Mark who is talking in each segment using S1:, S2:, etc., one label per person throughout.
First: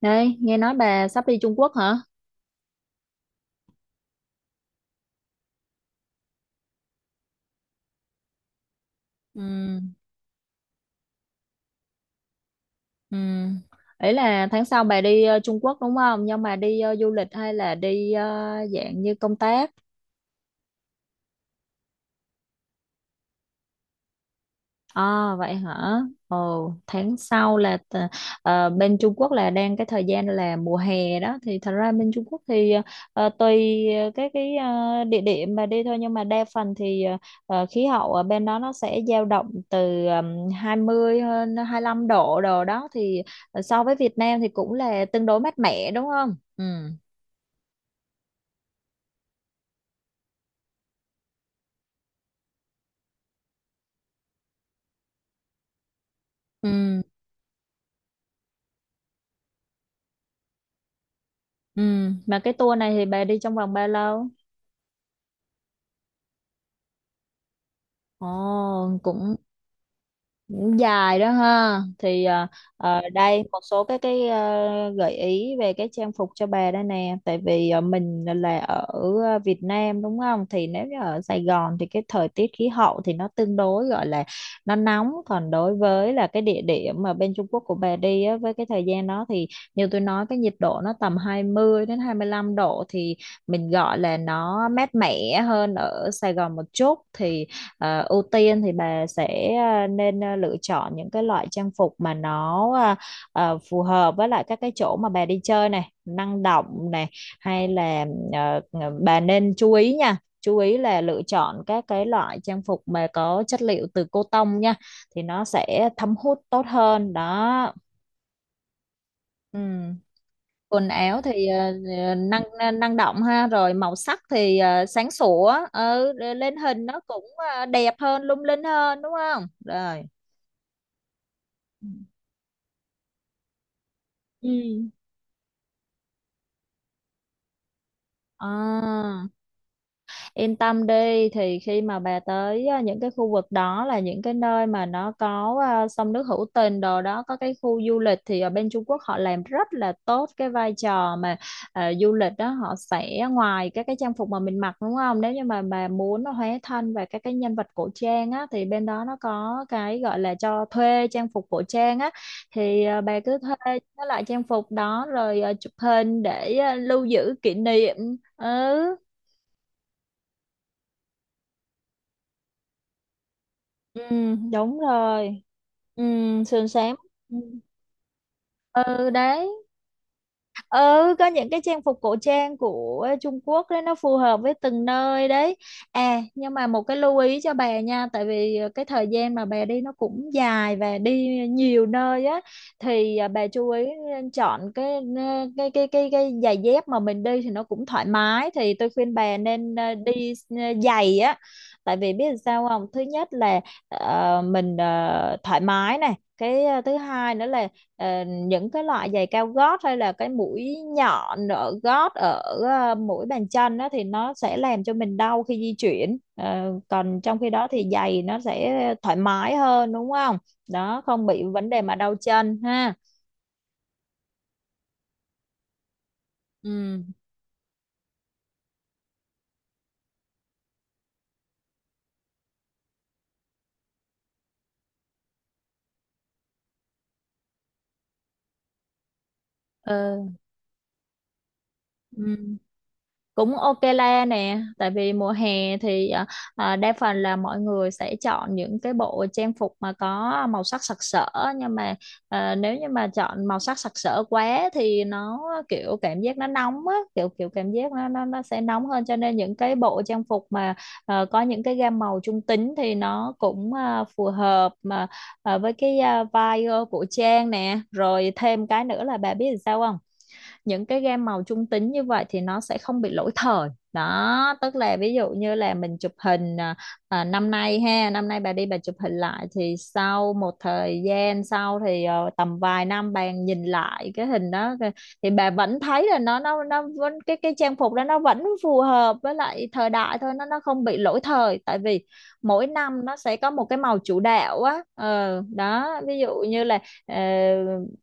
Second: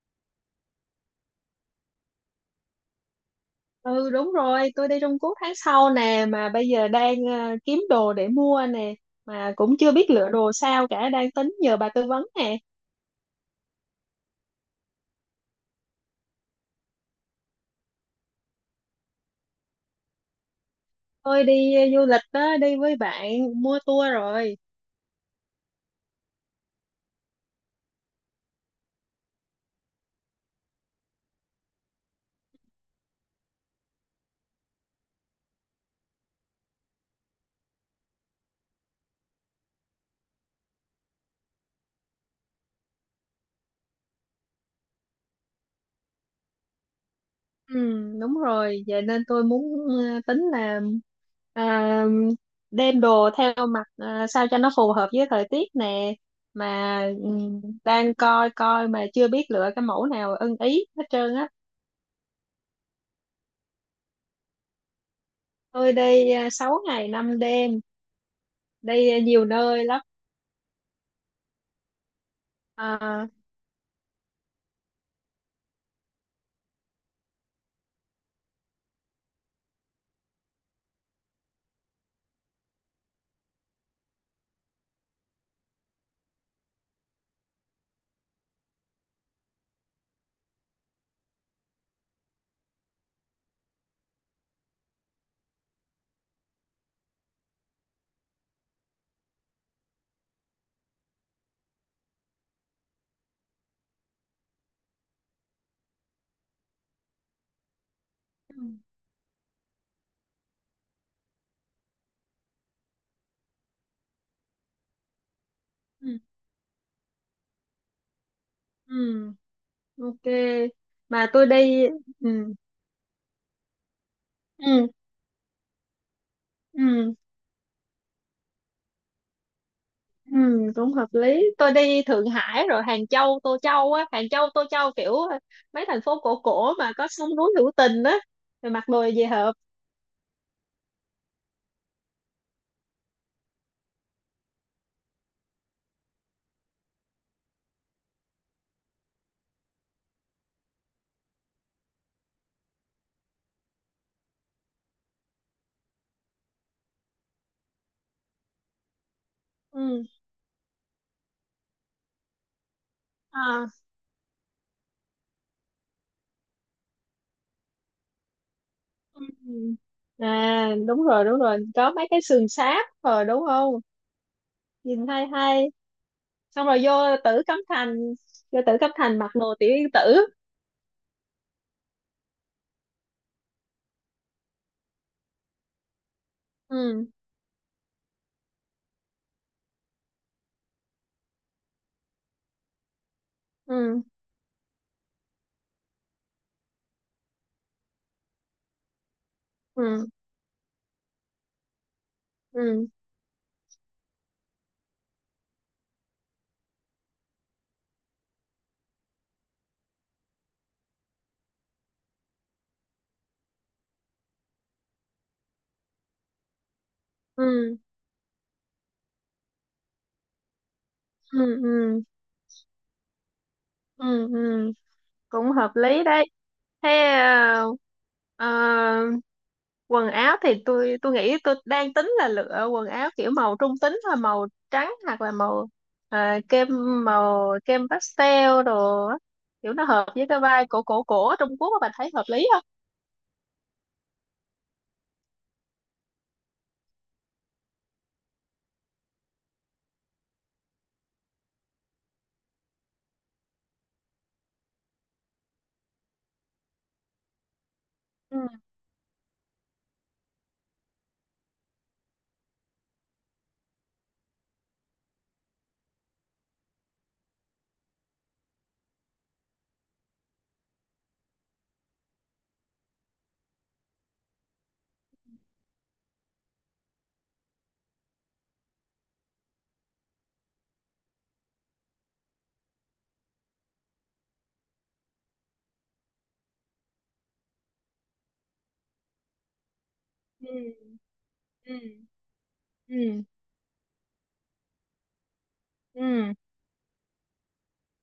S1: Đây, nghe nói bà sắp đi Trung Quốc hả?
S2: Ừ, đúng rồi, tôi đi Trung Quốc tháng sau nè, mà bây giờ đang kiếm đồ để mua nè, mà cũng
S1: Ừ,
S2: chưa biết lựa đồ sao cả, đang tính nhờ bà tư vấn nè.
S1: ừ. Ý là tháng sau bà đi Trung Quốc đúng không? Nhưng mà đi du lịch hay là đi dạng như công tác?
S2: Tôi đi du lịch đó, đi với bạn, mua tour rồi.
S1: À, vậy hả? Ồ, tháng sau là bên Trung Quốc là đang cái thời gian là mùa hè đó thì thật ra bên Trung Quốc thì tùy cái địa điểm mà đi thôi, nhưng mà đa phần thì khí hậu ở bên đó nó sẽ dao động từ 20 hơn 25 độ đồ đó, thì so với Việt Nam thì cũng là tương đối mát mẻ đúng không? Ừ.
S2: Ừ, đúng rồi, vậy nên tôi muốn ờ, tính là à, đem đồ theo mặt, sao cho nó phù hợp với thời tiết nè, mà
S1: Ừ.
S2: đang coi coi mà chưa biết lựa cái mẫu nào ưng ý hết trơn á.
S1: Ừ. Mà cái tour này thì bà đi trong vòng bao lâu?
S2: Tôi đi 6 ngày 5 đêm,
S1: Ồ,
S2: đây
S1: cũng.
S2: nhiều nơi lắm
S1: Cũng dài đó ha, thì
S2: à.
S1: đây một số cái gợi ý về cái trang phục cho bà đây nè, tại vì mình là ở Việt Nam đúng không, thì nếu như ở Sài Gòn thì cái thời tiết khí hậu thì nó tương đối gọi là nó nóng, còn đối với là cái địa điểm mà bên Trung Quốc của bà đi á, với cái thời gian đó thì như tôi nói cái nhiệt độ nó tầm 20 đến 25 độ, thì mình gọi là nó mát mẻ hơn ở Sài Gòn một chút. Thì ưu tiên thì bà sẽ nên lựa chọn những cái loại trang phục mà nó phù hợp với lại các cái chỗ mà bà đi chơi này, năng động này, hay là
S2: Ừ,
S1: ờ, bà nên chú ý nha. Chú ý là lựa chọn các cái loại trang phục mà có chất liệu từ cotton nha, thì nó sẽ
S2: ừ,
S1: thấm hút tốt hơn đó.
S2: ừ,
S1: Ừ,
S2: ok
S1: quần áo
S2: mà
S1: thì
S2: tôi đi
S1: năng
S2: ừ,
S1: năng động ha, rồi màu sắc thì
S2: ừ,
S1: sáng sủa, ừ, lên hình nó
S2: ừ,
S1: cũng đẹp hơn, lung linh hơn đúng không. Rồi.
S2: ừ, cũng hợp lý. Tôi đi Thượng Hải rồi Hàng Châu Tô Châu á, Hàng Châu Tô
S1: Ừ.
S2: Châu kiểu mấy thành phố cổ cổ mà có sông núi hữu tình á, rồi mặc đồ về
S1: À.
S2: hợp.
S1: Yên tâm đi, thì khi mà bà tới những cái khu vực đó là những cái nơi mà nó có sông nước hữu tình đồ đó, có cái khu du lịch thì ở bên Trung Quốc họ làm rất là tốt cái vai trò mà du lịch đó. Họ sẽ, ngoài các cái trang phục mà mình mặc đúng không, nếu như mà bà muốn nó hóa thân về các cái nhân vật cổ trang á thì bên đó nó có cái
S2: Ừ.
S1: gọi là cho thuê trang phục cổ trang á. Thì bà cứ thuê
S2: À.
S1: cái loại trang phục đó rồi chụp hình để lưu giữ kỷ niệm. Ừ.
S2: Ừ. À, đúng rồi, đúng rồi, có mấy cái sườn sáp rồi đúng không,
S1: Ừ, đúng
S2: nhìn hay
S1: rồi.
S2: hay,
S1: Ừ,
S2: xong
S1: sườn
S2: rồi vô
S1: xám. Ừ.
S2: Tử Cấm Thành,
S1: Ừ,
S2: Mặc
S1: đấy.
S2: đồ tiểu yên tử.
S1: Ừ, có những cái trang phục cổ trang của Trung Quốc đấy, nó phù hợp với từng nơi đấy. À, nhưng mà một cái
S2: Ừ,
S1: lưu ý cho bà nha, tại vì cái thời gian mà bà đi nó cũng dài và đi nhiều nơi á, thì bà chú ý
S2: ừ,
S1: chọn cái cái giày dép mà mình đi thì nó cũng thoải mái. Thì tôi khuyên bà nên
S2: ừ,
S1: đi giày á. Tại vì biết làm sao không,
S2: ừ,
S1: thứ nhất là mình thoải mái này, cái thứ hai nữa là những cái loại giày cao gót hay là cái mũi nhọn ở gót, ở mũi bàn chân đó, thì nó sẽ làm cho mình đau khi di chuyển. Ờ, còn trong khi đó
S2: ừ,
S1: thì giày nó sẽ thoải mái hơn đúng không, đó không
S2: ừ,
S1: bị vấn đề mà
S2: ừ,
S1: đau chân ha.
S2: ừ, ừ, cũng hợp lý đấy. Thế,
S1: Ừ.
S2: ờ, quần áo thì tôi nghĩ tôi đang tính là lựa quần áo kiểu màu trung tính thôi, màu trắng hoặc là màu ờ, kem, màu kem pastel đồ á, kiểu nó hợp với
S1: Ừ.
S2: cái vibe cổ cổ cổ ở Trung Quốc á, bạn thấy
S1: Ừ.
S2: hợp lý không?
S1: Cũng ok la nè, tại vì mùa hè thì đa phần là mọi người sẽ chọn những cái bộ trang phục mà có màu sắc sặc sỡ, nhưng mà nếu như mà chọn màu sắc sặc sỡ quá thì nó, kiểu cảm giác nó nóng á, kiểu kiểu cảm giác nó nó
S2: Ừ,
S1: nó sẽ nóng hơn. Cho nên những cái bộ trang phục mà có những cái gam màu trung tính thì nó cũng phù hợp mà với cái vibe của trang nè. Rồi thêm cái nữa là bà biết làm sao không, những cái gam màu trung tính như vậy thì nó sẽ không bị lỗi thời đó, tức là ví dụ như là mình chụp hình năm nay ha, năm nay bà đi, bà chụp hình lại thì sau một thời gian sau thì tầm vài năm bà nhìn lại cái hình đó, thì bà vẫn thấy là nó vẫn, cái trang phục đó nó vẫn phù hợp với lại thời đại thôi,
S2: ừ,
S1: nó không bị lỗi thời. Tại
S2: ừ,
S1: vì mỗi năm nó
S2: ừ,
S1: sẽ có một cái màu chủ đạo á, ờ, đó, ví
S2: ừ,
S1: dụ như là ờ,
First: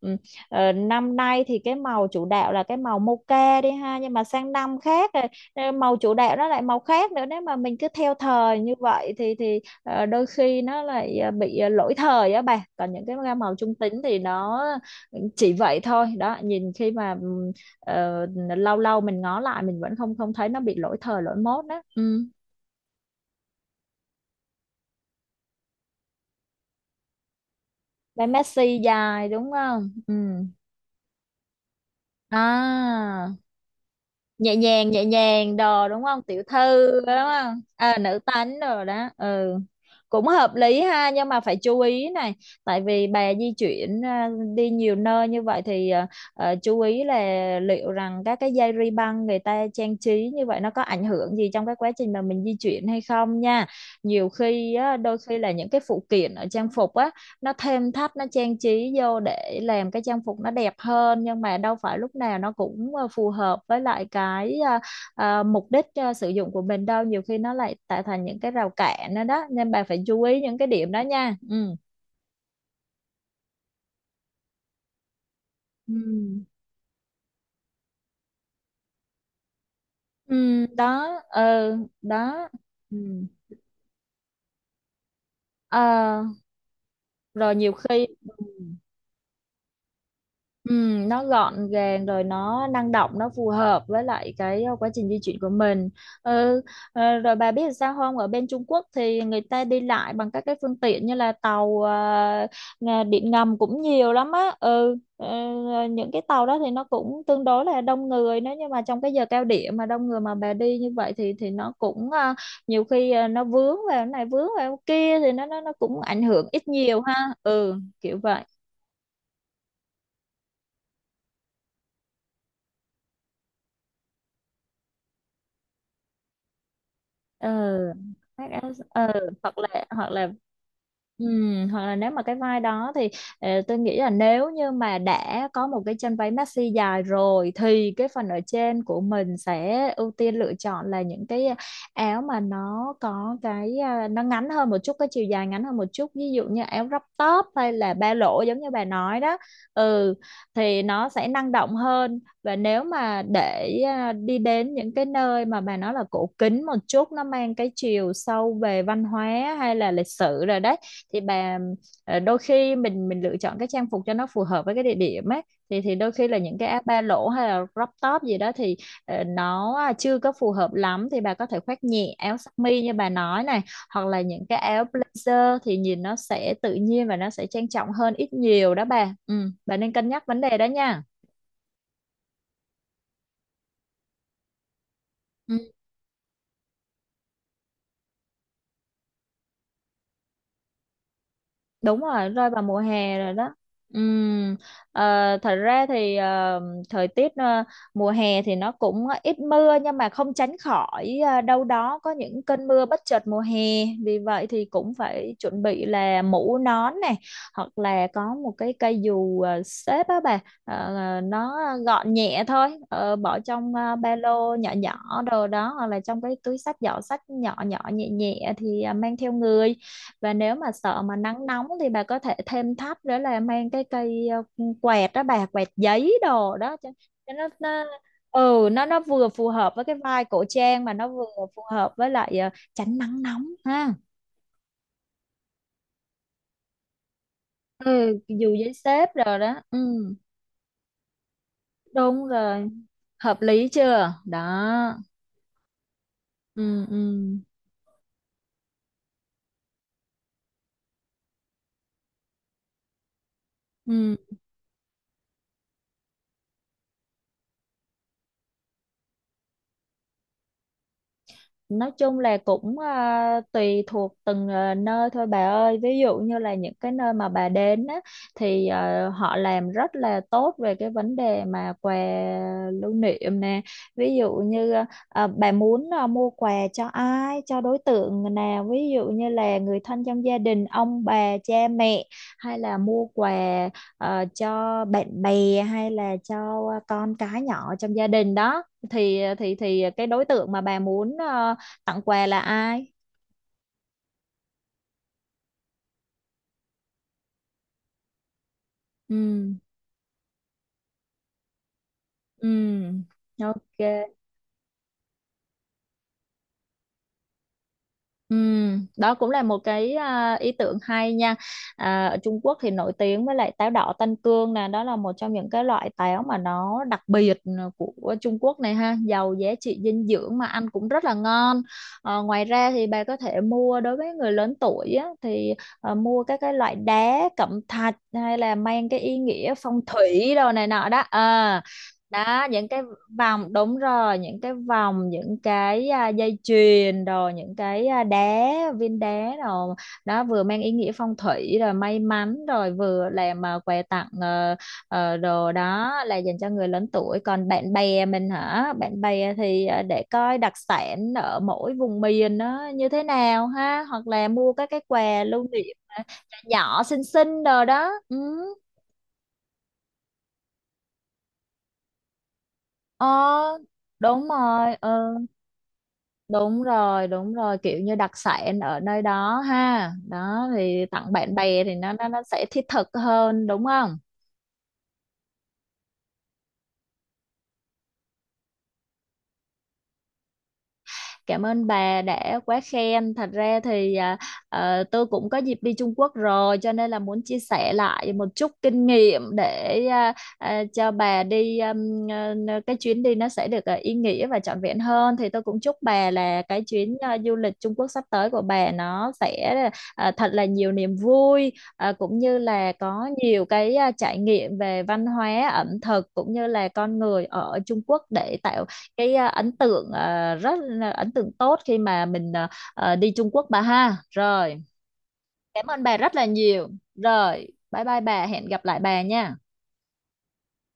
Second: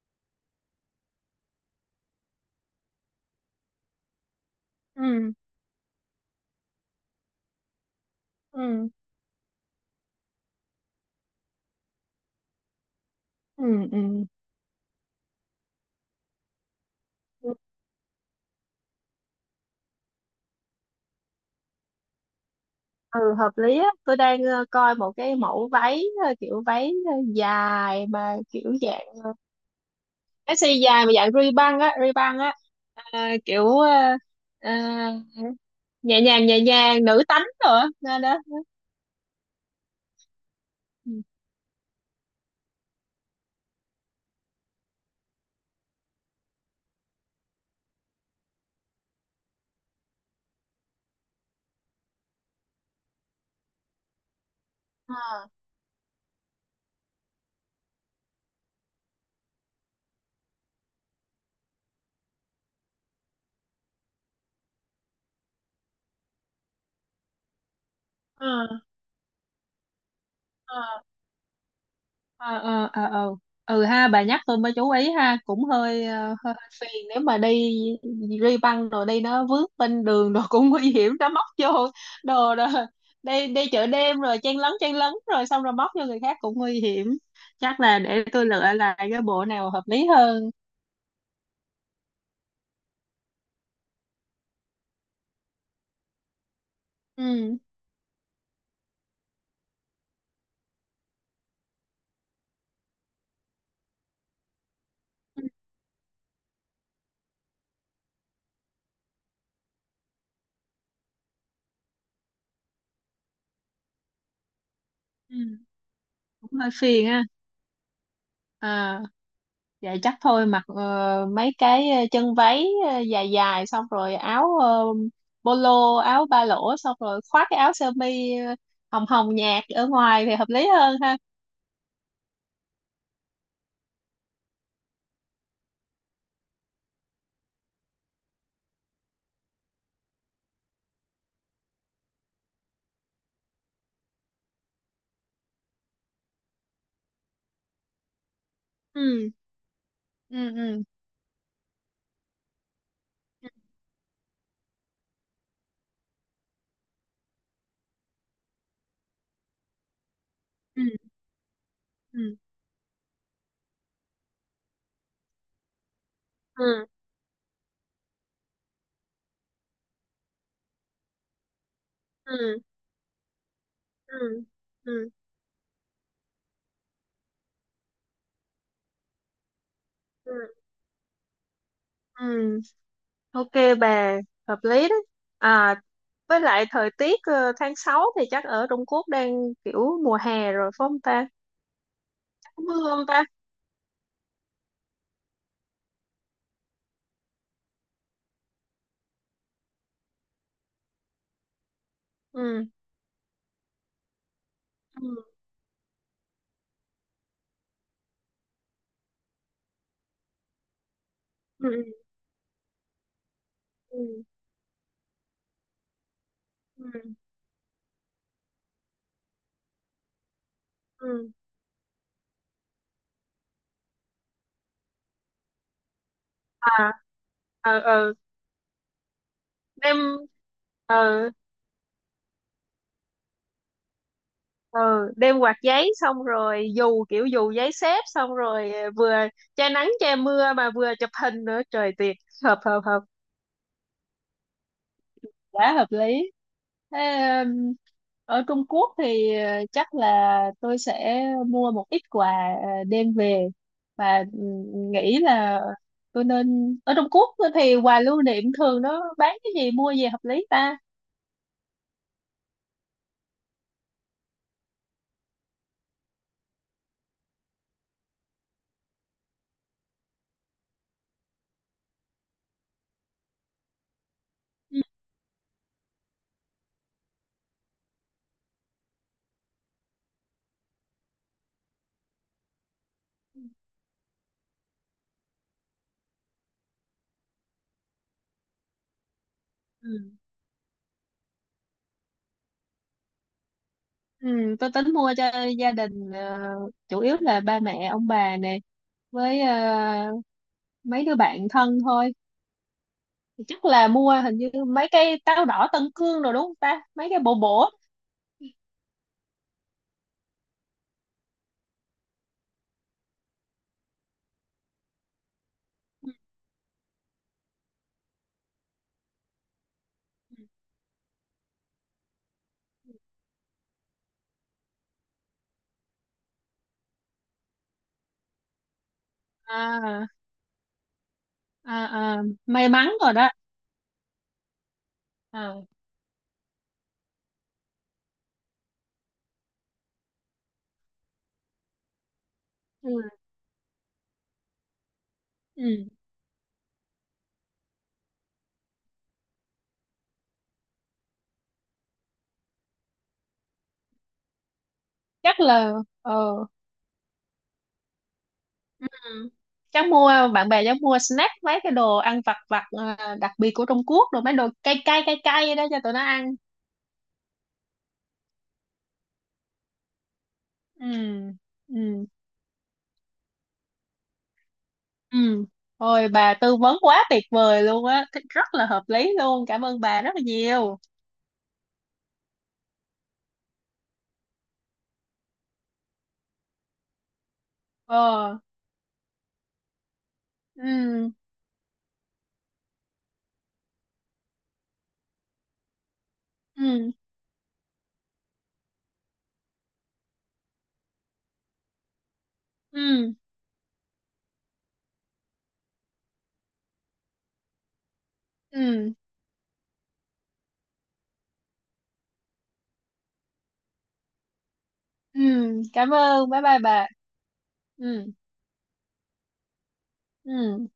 S1: ừ, ờ, năm nay thì cái màu chủ đạo là cái màu mocha đi ha, nhưng mà sang năm khác rồi
S2: ừ,
S1: màu chủ đạo nó lại màu khác nữa. Nếu mà mình cứ theo thời như
S2: ừ,
S1: vậy thì đôi khi nó lại bị lỗi thời á bà, còn những cái gam màu trung tính thì
S2: ừ,
S1: nó chỉ vậy thôi đó, nhìn khi mà
S2: ừ,
S1: ờ, lâu lâu mình ngó lại mình vẫn không không thấy nó bị lỗi thời lỗi mốt đó. Ừ.
S2: ừ, hợp lý á. Tôi đang coi một cái mẫu váy, kiểu váy dài
S1: Bé
S2: mà kiểu
S1: Messi
S2: dạng,
S1: dài đúng không. Ừ.
S2: cái size dài mà dạng ri băng á,
S1: À,
S2: kiểu ờ,
S1: nhẹ nhàng đồ đúng không, tiểu
S2: nhẹ
S1: thư đúng
S2: nhàng nữ tánh
S1: không,
S2: rồi á,
S1: à, nữ
S2: nên đó.
S1: tánh rồi đó. Ừ, cũng hợp lý ha,
S2: Ừ.
S1: nhưng mà phải chú ý này. Tại vì bà di chuyển đi nhiều nơi như vậy thì chú ý là liệu rằng các cái dây ri băng người ta trang trí như vậy nó có ảnh hưởng gì trong cái quá trình mà mình di chuyển hay không nha. Nhiều khi á, đôi khi là những cái phụ kiện ở trang phục á, nó thêm thắt nó trang trí vô để làm cái trang phục nó đẹp hơn, nhưng mà đâu phải lúc nào nó cũng phù hợp với lại cái mục đích sử dụng của mình đâu. Nhiều khi nó lại tạo thành những cái
S2: Ờ.
S1: rào cản đó, đó nên bà phải chú ý những cái
S2: Ờ.
S1: điểm đó nha. Ừ.
S2: Ờ, ờ, ờ, ờ. Ừ ha, bà nhắc tôi mới chú ý ha, cũng
S1: Ừ.
S2: hơi hơi phiền nếu mà đi ri băng rồi đi nó vướng bên đường rồi
S1: Ừ,
S2: cũng nguy hiểm,
S1: đó.
S2: nó móc
S1: Ừ,
S2: vô
S1: đó.
S2: đồ rồi,
S1: Ừ.
S2: đi đi chợ đêm rồi chen lấn rồi xong rồi móc vô người
S1: Ờ,
S2: khác cũng nguy hiểm.
S1: rồi nhiều
S2: Chắc là
S1: khi.
S2: để
S1: Ừ.
S2: tôi lựa lại cái bộ nào hợp lý hơn.
S1: Ừ, nó gọn gàng, rồi nó năng động, nó phù hợp với lại cái quá trình di chuyển của mình. Ừ, ờ, rồi bà
S2: Ừ,
S1: biết làm sao không, ở bên Trung Quốc thì người ta đi lại bằng các cái phương tiện như là tàu điện ngầm cũng nhiều lắm á. Ừ, ờ,
S2: ừ,
S1: những cái tàu đó thì nó cũng tương đối là đông người. Nếu như mà trong cái giờ cao điểm mà đông người mà bà đi như vậy thì nó cũng nhiều khi nó vướng vào cái này vướng vào cái kia, thì nó
S2: ừ,
S1: nó nó cũng ảnh hưởng
S2: cũng
S1: ít
S2: hơi
S1: nhiều
S2: phiền
S1: ha.
S2: ha.
S1: Ừ. Kiểu vậy.
S2: À, vậy chắc thôi mặc mấy cái chân váy dài dài, xong rồi áo polo, áo ba lỗ, xong rồi khoác
S1: Ừ,
S2: cái áo sơ mi
S1: phát áo.
S2: hồng
S1: Ừ,
S2: hồng
S1: hoặc
S2: nhạt
S1: là,
S2: ở
S1: hoặc
S2: ngoài
S1: là,
S2: thì hợp lý hơn ha.
S1: ừ, hoặc là nếu mà cái vai đó thì tôi nghĩ là nếu như mà đã có một cái chân váy maxi dài rồi, thì cái phần ở trên của mình sẽ ưu tiên lựa chọn là những cái áo mà nó có cái nó ngắn hơn một chút, cái chiều dài ngắn hơn một chút, ví dụ như áo crop top hay là ba lỗ giống như bà nói
S2: Ừ,
S1: đó. Ừ,
S2: ừ,
S1: thì
S2: ừ,
S1: nó sẽ năng động hơn. Và nếu mà để đi đến những cái nơi mà bà nói là cổ kính một chút, nó mang cái chiều sâu về văn hóa hay là lịch sử rồi đấy,
S2: ừ,
S1: thì bà
S2: ừ,
S1: đôi khi mình lựa chọn cái trang phục cho nó phù hợp với cái địa điểm ấy, thì đôi khi là những cái áo
S2: ừ,
S1: ba lỗ hay là crop top gì đó thì nó chưa có phù hợp lắm, thì bà có thể khoác nhẹ
S2: ừ,
S1: áo sơ
S2: ừ,
S1: mi như bà nói này, hoặc là những cái áo
S2: ừ,
S1: blazer thì nhìn nó sẽ tự nhiên và nó sẽ trang trọng hơn ít nhiều đó bà. Ừ, bà nên cân nhắc
S2: ừ,
S1: vấn đề đó nha.
S2: ừ, ok bà, hợp lý đó.
S1: Ừ,
S2: À, với lại thời tiết tháng 6 thì chắc ở Trung Quốc đang kiểu mùa hè rồi phải không ta?
S1: đúng rồi, rơi
S2: Chắc
S1: vào
S2: có
S1: mùa
S2: mưa không
S1: hè
S2: ta?
S1: rồi đó. Ừm, thật ra thì thời tiết mùa hè thì nó cũng ít mưa, nhưng mà không tránh khỏi đâu đó có những
S2: Ừ,
S1: cơn mưa bất chợt mùa hè. Vì vậy thì cũng
S2: ừ,
S1: phải chuẩn bị là mũ nón này, hoặc là có một cái cây dù xếp á bà. Ờ, ờ, nó
S2: ừ,
S1: gọn nhẹ thôi. Ờ, bỏ trong ba
S2: ừ,
S1: lô nhỏ nhỏ đồ đó, hoặc là trong cái túi xách, giỏ
S2: ừ,
S1: xách nhỏ nhỏ nhẹ nhẹ, thì mang theo người. Và nếu mà Sợ mà
S2: ừ.
S1: nắng nóng thì bà có thể thêm thắt nữa là mang cái cây quẹt đó, bà quẹt giấy đồ đó
S2: À,
S1: cho nó,
S2: ờ
S1: nó
S2: ờ
S1: ừ nó vừa phù hợp với cái
S2: đem
S1: vai cổ trang mà nó vừa
S2: ờ
S1: phù hợp với lại tránh nắng nóng ha.
S2: ờ đem quạt giấy, xong rồi dù, kiểu dù giấy xếp,
S1: Ừ,
S2: xong
S1: dù giấy
S2: rồi
S1: xếp
S2: vừa
S1: rồi đó,
S2: che
S1: ừ,
S2: nắng che mưa mà vừa chụp hình nữa, trời tuyệt,
S1: đúng
S2: hợp
S1: rồi,
S2: hợp hợp,
S1: hợp lý chưa đó.
S2: quá hợp lý.
S1: Ừ, ừ,
S2: Thế, um, ở Trung Quốc thì chắc là tôi sẽ mua một ít quà đem về,
S1: ừ.
S2: và nghĩ là tôi nên, ở Trung Quốc thì quà lưu niệm thường nó bán cái gì, mua gì hợp lý ta.
S1: Nói chung là cũng tùy thuộc từng nơi thôi bà ơi. Ví dụ như là những cái nơi mà bà đến á, thì họ làm rất là tốt về cái vấn đề mà quà lưu niệm nè. Ví dụ như
S2: Ừ.
S1: bà muốn mua quà cho ai, cho đối tượng nào. Ví dụ như là người thân trong gia đình, ông bà, cha mẹ. Hay là mua quà cho bạn bè hay là cho con cái nhỏ trong gia đình đó. Thì thì cái
S2: Ừ.
S1: đối tượng mà bà muốn tặng quà là ai.
S2: Ừ, tôi tính mua cho gia đình, chủ yếu là ba mẹ ông bà nè, với
S1: Ừ,
S2: mấy đứa bạn thân thôi.
S1: ừ,
S2: Thì chắc
S1: ok,
S2: là mua hình như mấy cây táo đỏ Tân Cương rồi đúng không ta, mấy cái bổ bổ.
S1: ừ, đó cũng là một cái ý tưởng hay nha. À, ở Trung Quốc thì nổi tiếng với lại táo đỏ Tân Cương nè, đó là một trong những cái loại táo mà nó đặc biệt, của Trung Quốc này ha, giàu giá trị dinh dưỡng mà ăn cũng rất là ngon. Ờ, ngoài ra thì bà có thể mua đối với người lớn tuổi á, thì mua các cái loại đá cẩm thạch hay là mang cái ý nghĩa phong
S2: À,
S1: thủy đồ này nọ đó. Ờ,
S2: à, à,
S1: đó những
S2: may
S1: cái
S2: mắn rồi đó.
S1: vòng, đúng rồi, những cái vòng, những
S2: À,
S1: cái dây chuyền, rồi những cái đá, viên đá, rồi đó vừa mang ý nghĩa phong thủy rồi may mắn rồi vừa
S2: ừ,
S1: làm quà tặng, đồ
S2: ừ,
S1: đó là dành cho người lớn tuổi. Còn bạn bè mình hả, bạn bè thì để coi đặc sản ở mỗi vùng miền nó như thế nào ha, hoặc là mua các cái quà
S2: chắc
S1: lưu niệm
S2: là ờ
S1: nhỏ xinh xinh đồ đó. Ừ.
S2: ừ, chắc mua bạn bè chắc mua snack, mấy cái đồ ăn vặt vặt
S1: Ờ,
S2: đặc biệt của Trung Quốc, rồi
S1: đúng
S2: mấy đồ
S1: rồi,
S2: cay
S1: ừ.
S2: cay cay cay đó cho tụi nó ăn.
S1: Đúng rồi, kiểu như đặc sản ở nơi đó ha. Đó thì
S2: Ừ,
S1: tặng bạn bè thì nó
S2: ừ.
S1: nó nó sẽ thiết thực hơn đúng không?
S2: Ừ. Ôi bà tư vấn quá tuyệt vời luôn á, rất là hợp lý luôn. Cảm ơn bà rất là nhiều.
S1: Cảm ơn bà đã quá khen. Thật ra thì tôi cũng có dịp đi Trung Quốc rồi cho nên là muốn chia sẻ lại một
S2: Ờ.
S1: chút kinh nghiệm để cho
S2: Ừ.
S1: bà đi cái chuyến đi nó sẽ được ý nghĩa và trọn vẹn hơn. Thì tôi cũng chúc bà là cái
S2: Ừ.
S1: chuyến du lịch Trung Quốc sắp tới của bà nó sẽ thật là nhiều niềm vui, cũng như là có
S2: Ừ.
S1: nhiều cái trải nghiệm về văn hóa, ẩm thực cũng như là con người ở Trung Quốc, để tạo
S2: Ừ.
S1: cái rất là ấn tượng tốt khi mà mình đi Trung Quốc bà ha. Rồi
S2: Ừ.
S1: cảm ơn
S2: Cảm
S1: bà rất là
S2: ơn. Bye bye
S1: nhiều,
S2: bà.
S1: rồi bye bye
S2: Ừ.
S1: bà, hẹn gặp lại bà nha.
S2: Ừ.